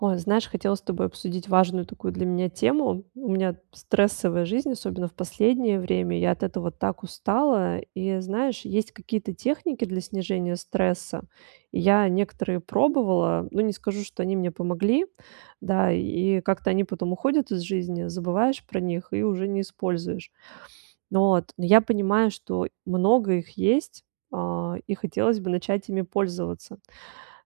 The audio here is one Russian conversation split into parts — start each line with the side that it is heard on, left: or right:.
right: Ой, знаешь, хотела с тобой обсудить важную такую для меня тему. У меня стрессовая жизнь, особенно в последнее время. Я от этого так устала. И знаешь, есть какие-то техники для снижения стресса. И я некоторые пробовала, ну, не скажу, что они мне помогли, да, и как-то они потом уходят из жизни, забываешь про них и уже не используешь. Вот. Но я понимаю, что много их есть, а, и хотелось бы начать ими пользоваться.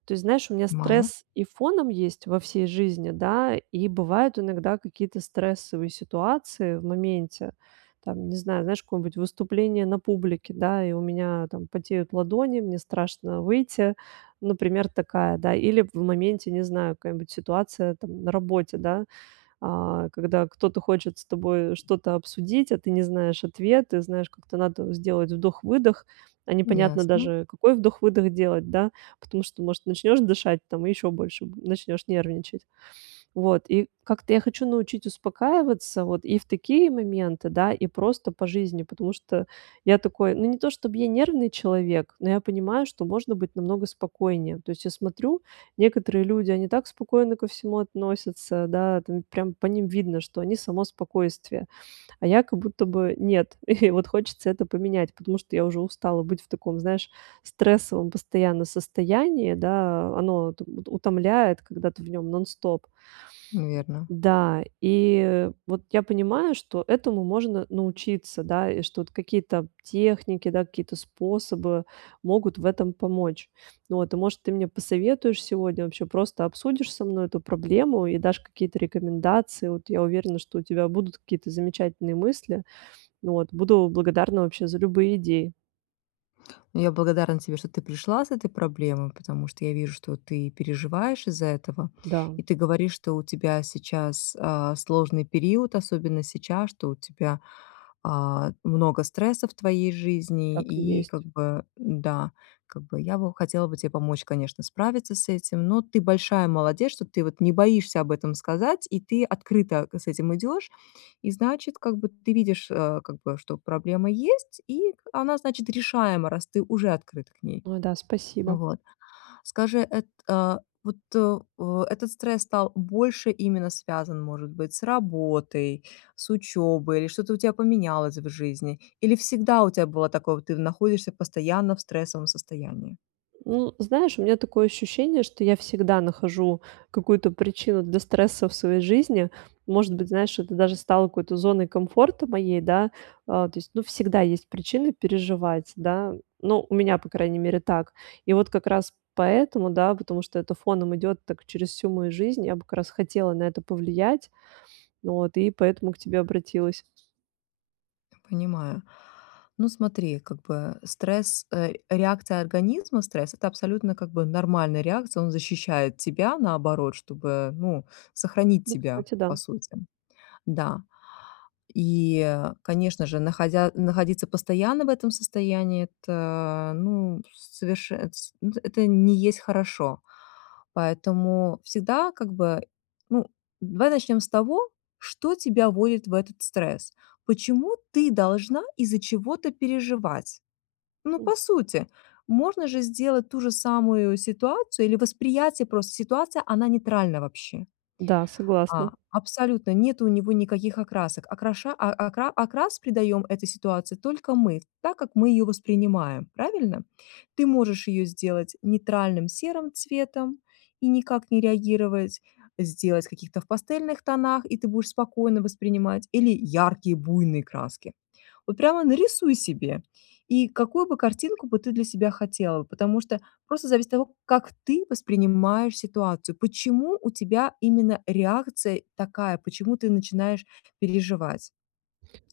right: То есть, знаешь, у меня
left: Мая?
right: стресс и фоном есть во всей жизни, да, и бывают иногда какие-то стрессовые ситуации в моменте, там, не знаю, знаешь, какое-нибудь выступление на публике, да, и у меня там потеют ладони, мне страшно выйти, например, такая, да, или в моменте, не знаю, какая-нибудь ситуация там на работе, да, а, когда кто-то хочет с тобой что-то обсудить, а ты не знаешь ответы, знаешь, как-то надо сделать вдох-выдох, а непонятно
left: Ясно.
right: даже, какой вдох-выдох делать, да, потому что, может, начнешь дышать там и ещё больше бу начнешь нервничать. Вот, и как-то я хочу научить успокаиваться вот и в такие моменты, да, и просто по жизни, потому что я такой, ну, не то чтоб я нервный человек, но я понимаю, что можно быть намного спокойнее. То есть я смотрю, некоторые люди, они так спокойно ко всему относятся, да, там прям по ним видно, что они само спокойствие, а я как будто бы нет, и вот хочется это поменять, потому что я уже устала быть в таком, знаешь, стрессовом постоянно состоянии, да, оно уто утомляет, когда ты в нем нон-стоп.
left: Наверно.
right: Да, и вот я понимаю, что этому можно научиться, да, и что вот какие-то техники, да, какие-то способы могут в этом помочь. Вот, и, может, ты мне посоветуешь сегодня, вообще просто обсудишь со мной эту проблему и дашь какие-то рекомендации. Вот я уверена, что у тебя будут какие-то замечательные мысли. Вот, буду благодарна вообще за любые идеи.
left: Ну, я благодарна тебе, что ты пришла с этой проблемой. Потому что, я вижу, что ты переживаешь из-за этого. И
right: Да.
left: ты говоришь, что у тебя сейчас, а, сложный период, особенно сейчас, что у тебя, а, много стресса в твоей жизни,
right: Так и
left: и
right: есть.
left: как бы да, как бы я бы хотела бы тебе помочь, конечно, справиться с этим. Но ты большая молодец, что ты вот не боишься об этом сказать, и ты открыто к с этим идёшь. И значит, как бы ты видишь, э, как бы, что проблема есть, и она, значит, решаема, раз ты уже открыт к ней.
right: О да, спасибо.
left: Вот скажи, это, э, вот, э, этот стресс стал больше именно связан, может быть, с работой, с учёбой или что-то у тя поменялось в жизни? Или всегда у тебя было такое, вот ты в находишься постоянно в стрессовом состоянии?
right: Ну, знаешь, у меня такое ощущение, что я всегда нахожу какую-то причину для стресса в своей жизни. Может быть, знаешь, это даже стало какой-то зоной комфорта моей, да. А, то есть, ну, всегда есть причины переживать, да. Ну, у меня, по крайней мере, так. И вот как раз поэтому, да, потому что это фоном идёт так через всю мою жизнь, я бы как раз хотела на это повлиять. Вот, и поэтому к тебе обратилась.
left: Понимаю. Ну, смотри, как бы стресс, э, реакция организма, стресс- это абсолютно, как бы, нормальная реакция, он защищает тебя, наоборот, чтобы, ну, сохранить
right: Ну,
left: тебя
right: кстати, да.
left: по сути. Да, и, конечно же, находя находиться постоянно в этом состоянии- это, ну, соверше это с н это не есть хорошо. Поэтому всегда, как бы, ну, давай начнём с того, что тебя вводит в этот стресс? Почему ты должна из-за чего-то переживать? Ну,
right: М.
left: по сути, можно же сделать ту же самую ситуацию, или восприятие просто ситуации- она нейтральна вообще.
right: Да,
left: А
right: согласна.
left: абсолютно нету у него никаких окрасок. Окраша а акра окрас придаём этой ситуации только мы, так как мы её воспринимаем. Правильно? Ты можешь её сделать нейтральным серым цветом и никак не реагировать, сделать в каких-то в пастельных тонах, и ты будешь спокойно воспринимать, или яркие буйные краски. Вот прямо нарисуй себе, и какую бы картинку бы ты для себя хотела, потому что просто зависит от того, как ты воспринимаешь ситуацию, почему у тебя именно реакция такая, почему ты начинаешь переживать?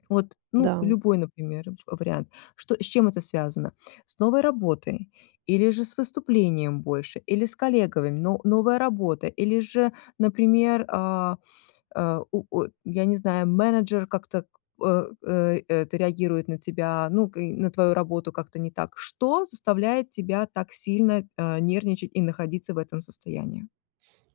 left: Вот, ну,
right: Да.
left: любой, например, в вариант, что с чем это связано? С новой работой, или же с выступлением больше, или с коллегами, но новая работа? Или же, например, а, а, у у я не знаю, менеджер как-то, э, э, это реагирует на тебя, ну, к и на твою работу как-то не так? Что заставляет тебя так сильно, э, нервничать и находиться в этом состоянии?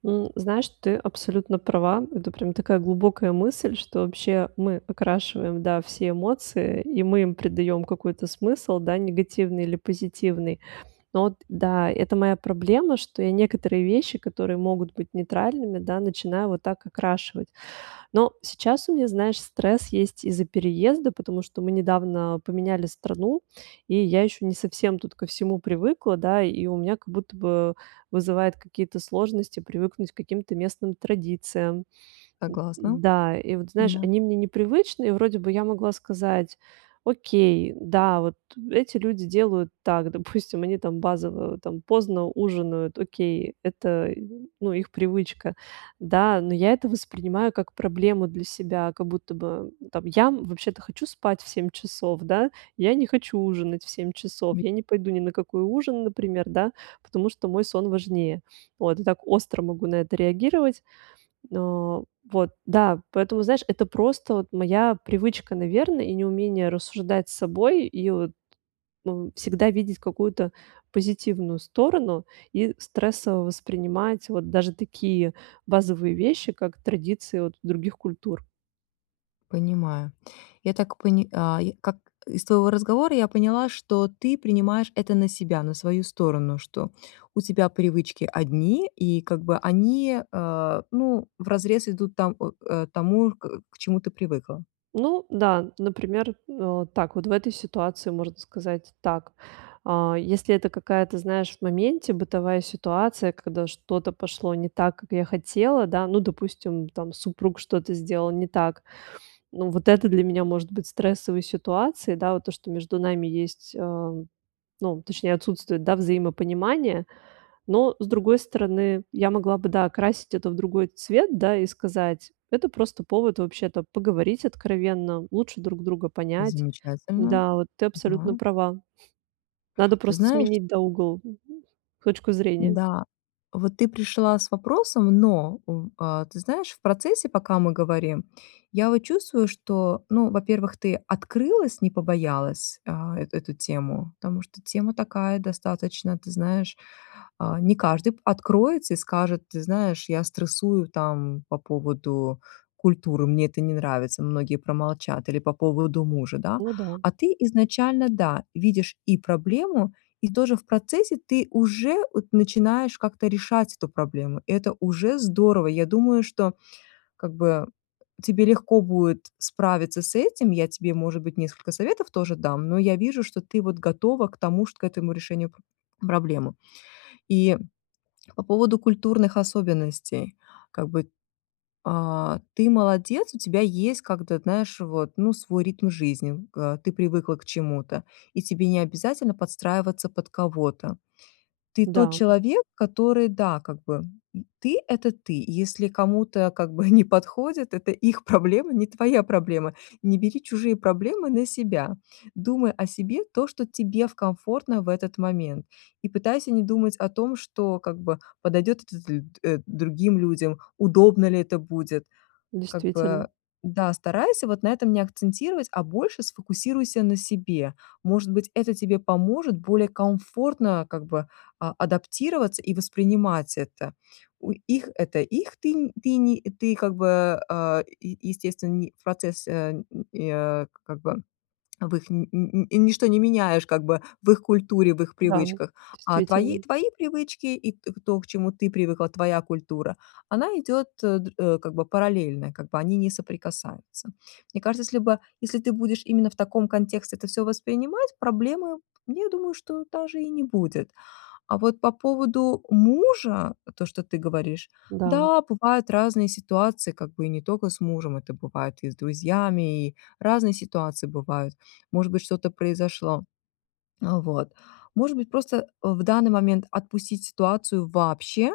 right: М, знаешь, ты абсолютно права. Это прям такая глубокая мысль, что вообще мы окрашиваем, да, все эмоции, и мы им придаём какой-то смысл, да, негативный или позитивный. Но вот да, это моя проблема, что я некоторые вещи, которые могут быть нейтральными, да, начинаю вот так окрашивать. Но сейчас у меня, знаешь, стресс есть из-за переезда, потому что мы недавно поменяли страну, и я ещё не совсем тут ко всему привыкла, да. И у меня как будто бы вызывает какие-то сложности привыкнуть к каким-то местным традициям. Д
left: Согласна,
right: да, и вот, знаешь,
left: да.
right: они мне непривычны, и вроде бы я могла сказать: "Окей, да, вот эти люди делают так". Допустим, они там базово, там, поздно ужинают, окей, это, ну, их привычка. Да, но я это воспринимаю как проблему для себя. Как будто бы там я, м, вообще-то хочу спать в 7 часов, да, я не хочу ужинать в 7 часов,
left: И.
right: я не пойду ни на какой ужин, например, да, потому что мой сон важнее. Вот, я так остро могу на это реагировать. О, вот, да, поэтому, знаешь, это просто вот моя привычка, наверно, и неумение рассуждать с собой и вот, ну, всегда видеть какую-то позитивную сторону. И стрессово воспринимать вот даже такие базовые вещи, как традиции вот других культур.
left: Понимаю. Я так поня а, я как из твоего разговора я поняла, что ты принимаешь это на себя, на свою сторону, что у тебя привычки одни и как бы они, э, ну, вразрез идут там, э, тому, к к чему ты привыкла.
right: Ну да, например, а, так вот в этой ситуации можно сказать так. А если это какая-то, знаешь, в моменте бытовая ситуация, когда что-то пошло не так, как я хотела, да ну, допустим, там супруг что-то сделал не так, ну вот это для меня может быть стрессовой ситуацией, да, вот то, что между нами есть, а, м, ну, точнее, отсутствует, да, взаимопонимание. Но, с другой стороны, я могла бы, да, окрасить это в другой цвет, да, и сказать: "Это просто повод вообще-то поговорить откровенно, лучше друг друга понять".
left: Замечательно,
right: Да, вот ты абсолютно
left: да.
right: права. Надо
left: Ты
right: просто
left: знаешь
right: сменить, да, угол, м, м, точку зрения.
left: Да, вот ты пришла с вопросом, но в а, ты знаешь, в процессе, пока мы говорим, я вот чувствую, что, ну, во-первых, ты открылась, не побоялась, а, эту эту тему, потому что тема такая достаточно, ты знаешь, а, не каждый п откроется и скажет: "Ты знаешь, я стрессую там по поводу культуры, мне это не нравится". Многие промолчат или по поводу мужа, да,
right: Ну да.
left: а ты изначально, да, видишь и проблему, и тоже в процессе ты уже, от, начинаешь как-то решать эту проблему. Это уже здорово, я думаю, что как бы тебе легко будет справиться с этим, я тебе, может быть, несколько советов тоже дам, но я вижу, что ты вот готова к тому, чт к этому решению про проблемы. И по поводу культурных особенностей. Как бы, а, ты молодец, у тебя есть как этот, знаешь, вот, ну, свой ритм жизни. К, э, ты привыкла к чему-то, и тебе не обязательно подстраиваться под кого-то. Ты тот
right: Да.
left: человек, который, да, как бы, м, ты это ты, если кому-то как бы не подходит, это их проблема, не твоя проблема. Не бери чужие проблемы на себя, думай о себе, то, что тебе в комфортно в этот момент, и пытайся не думать о том, что как бы подойдет это то ли, э, другим людям, удобно ли это будет. Как
right: Действительно.
left: бы, да, старайся вот на этом не акцентировать, а больше сфокусируйся на себе. Может быть, это тебе поможет более комфортно как бы а адаптироваться и воспринимать это. У их это их ты не ты не ты как бы, а, е е естественный процесс, э, н э, как бы в их ни ни ничто не меняешь как бы в их культуре, в их
right: Да,
left: привычках, а твои,
right: действительно.
left: твои привычки и т то, к чему ты привыкла, твоя культура, она идёт, э, др э, как бы параллельно, как бы они не соприкасаются. Мне кажется, если бы если ты будешь именно в таком контексте это всё воспринимать, проблемы, я думаю, что даже и не будет. А вот по поводу мужа, то, что ты говоришь,
right: Да.
left: да, бывают разные ситуации, как бы и не тока с мужем, это бывает и с друзьями, и разные ситуации бывают, может быть, что-то произошло, э, вот. Может быть, просто, э, в данный момент отпустить ситуацию вообще,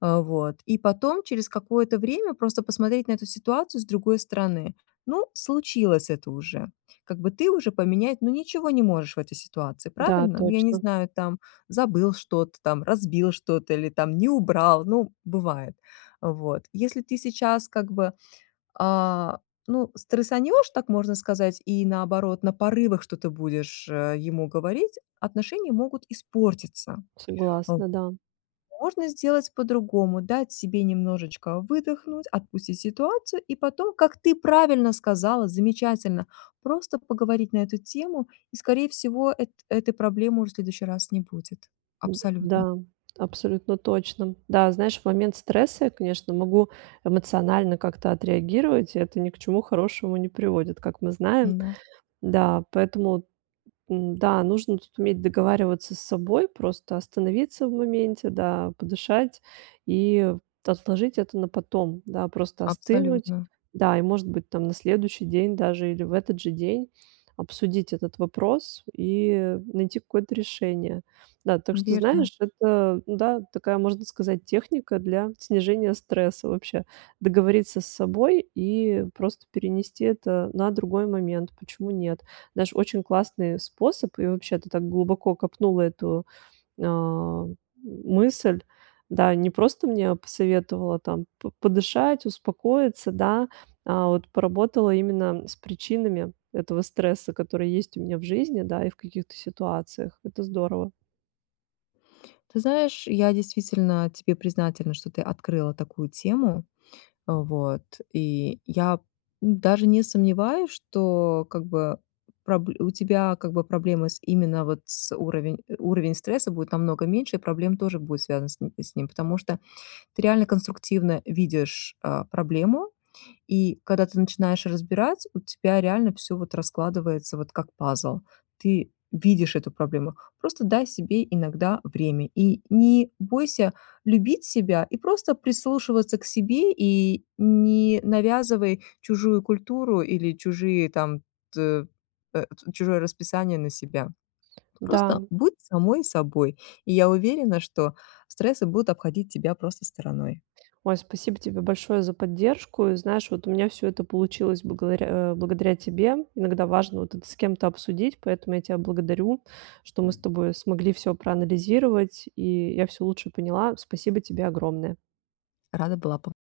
left: э, вот, и потом через какое-то время просто посмотреть на эту ситуацию с другой стороны. Ну, случилось это уже, как бы ты уже поменять, ну, ничего не можешь в этой ситуации,
right: Да,
left: правильно? Ну, я не
right: точно.
left: знаю, там забыл что-то там, разбил что-то или там не убрал, ну бывает. Э, вот, если ты сейчас как бы, а, ну, стрессанешь, так можно сказать, и наоборот, на порывах что-то будешь, э, ему говорить, отношения могут испортиться, а, в
right: Согласна, да.
left: Можно сделать по-другому, дать себе немножечко выдохнуть, отпустить ситуацию и потом, как ты правильно сказала, замечательно, просто поговорить на эту тему, и, скорее всего, эт этой проблемы уже в следующий раз не будет
right: Д
left: абсолютно.
right: да, абсолютно точно. Да, знаешь, в момент стресса я, конечно, могу эмоционально как-то отреагировать. Это ни к чему хорошему не приводит, как мы знаем.
left: М-да.
right: Да, поэтому н-да, нужно тут уметь договариваться с собой, просто остановиться в моменте, да, подышать и отложить это на потом, да, просто остынуть,
left: Абсолютно.
right: да, и, может быть, там, на следующий день даже или в этот же день обсудить этот вопрос и найти какое-то решение. Да, так что
left: Верно.
right: знаешь, это, ну да, такая, можно сказать, техника для снижения стресса вообще. Договориться с собой и просто перенести это на другой момент. Почему нет? Знаешь, очень классный способ. И, вообще-то, ты так глубоко копнула эту, ам, мысль. Да, не просто мне посоветовала там п подышать, успокоиться, да, а вот поработала именно с причинами этого стресса, который есть у меня в жизни, да, и в каких-то ситуациях. Это здорово.
left: Ты знаешь, я действительно тебе признательна, что ты открыла такую тему, вот, и я даже не сомневаюсь, что как бы проб у тебя, как бы, проблемы с именно вот с уровень уровень стресса будет намного меньше, и проблем тоже будет связан с ним, потому что ты реально конструктивно видишь, а, проблему, и когда ты начинаешь разбирать, у тебя реально всё вот раскладывается вот как пазл. Ты видишь эту проблему, просто дай себе иногда время и не бойся любить себя и просто прислушиваться к себе и не навязывай чужую культуру или чужие там, т э, чужое расписание на себя.
right: Да.
left: Просто будь самой собой. Я уверена, что стрессы будут обходить тебя просто стороной.
right: Ой, спасибо тебе большое за поддержку, и знаешь, вот у меня все это получилось б говоря, благодаря тебе. Иногда важно вот так с кем-то обсудить, поэтому я тебя благодарю, что мы с тобой смогли все проанализировать, и я всё лучше поняла. Спасибо тебе огромное.
left: Рада была пом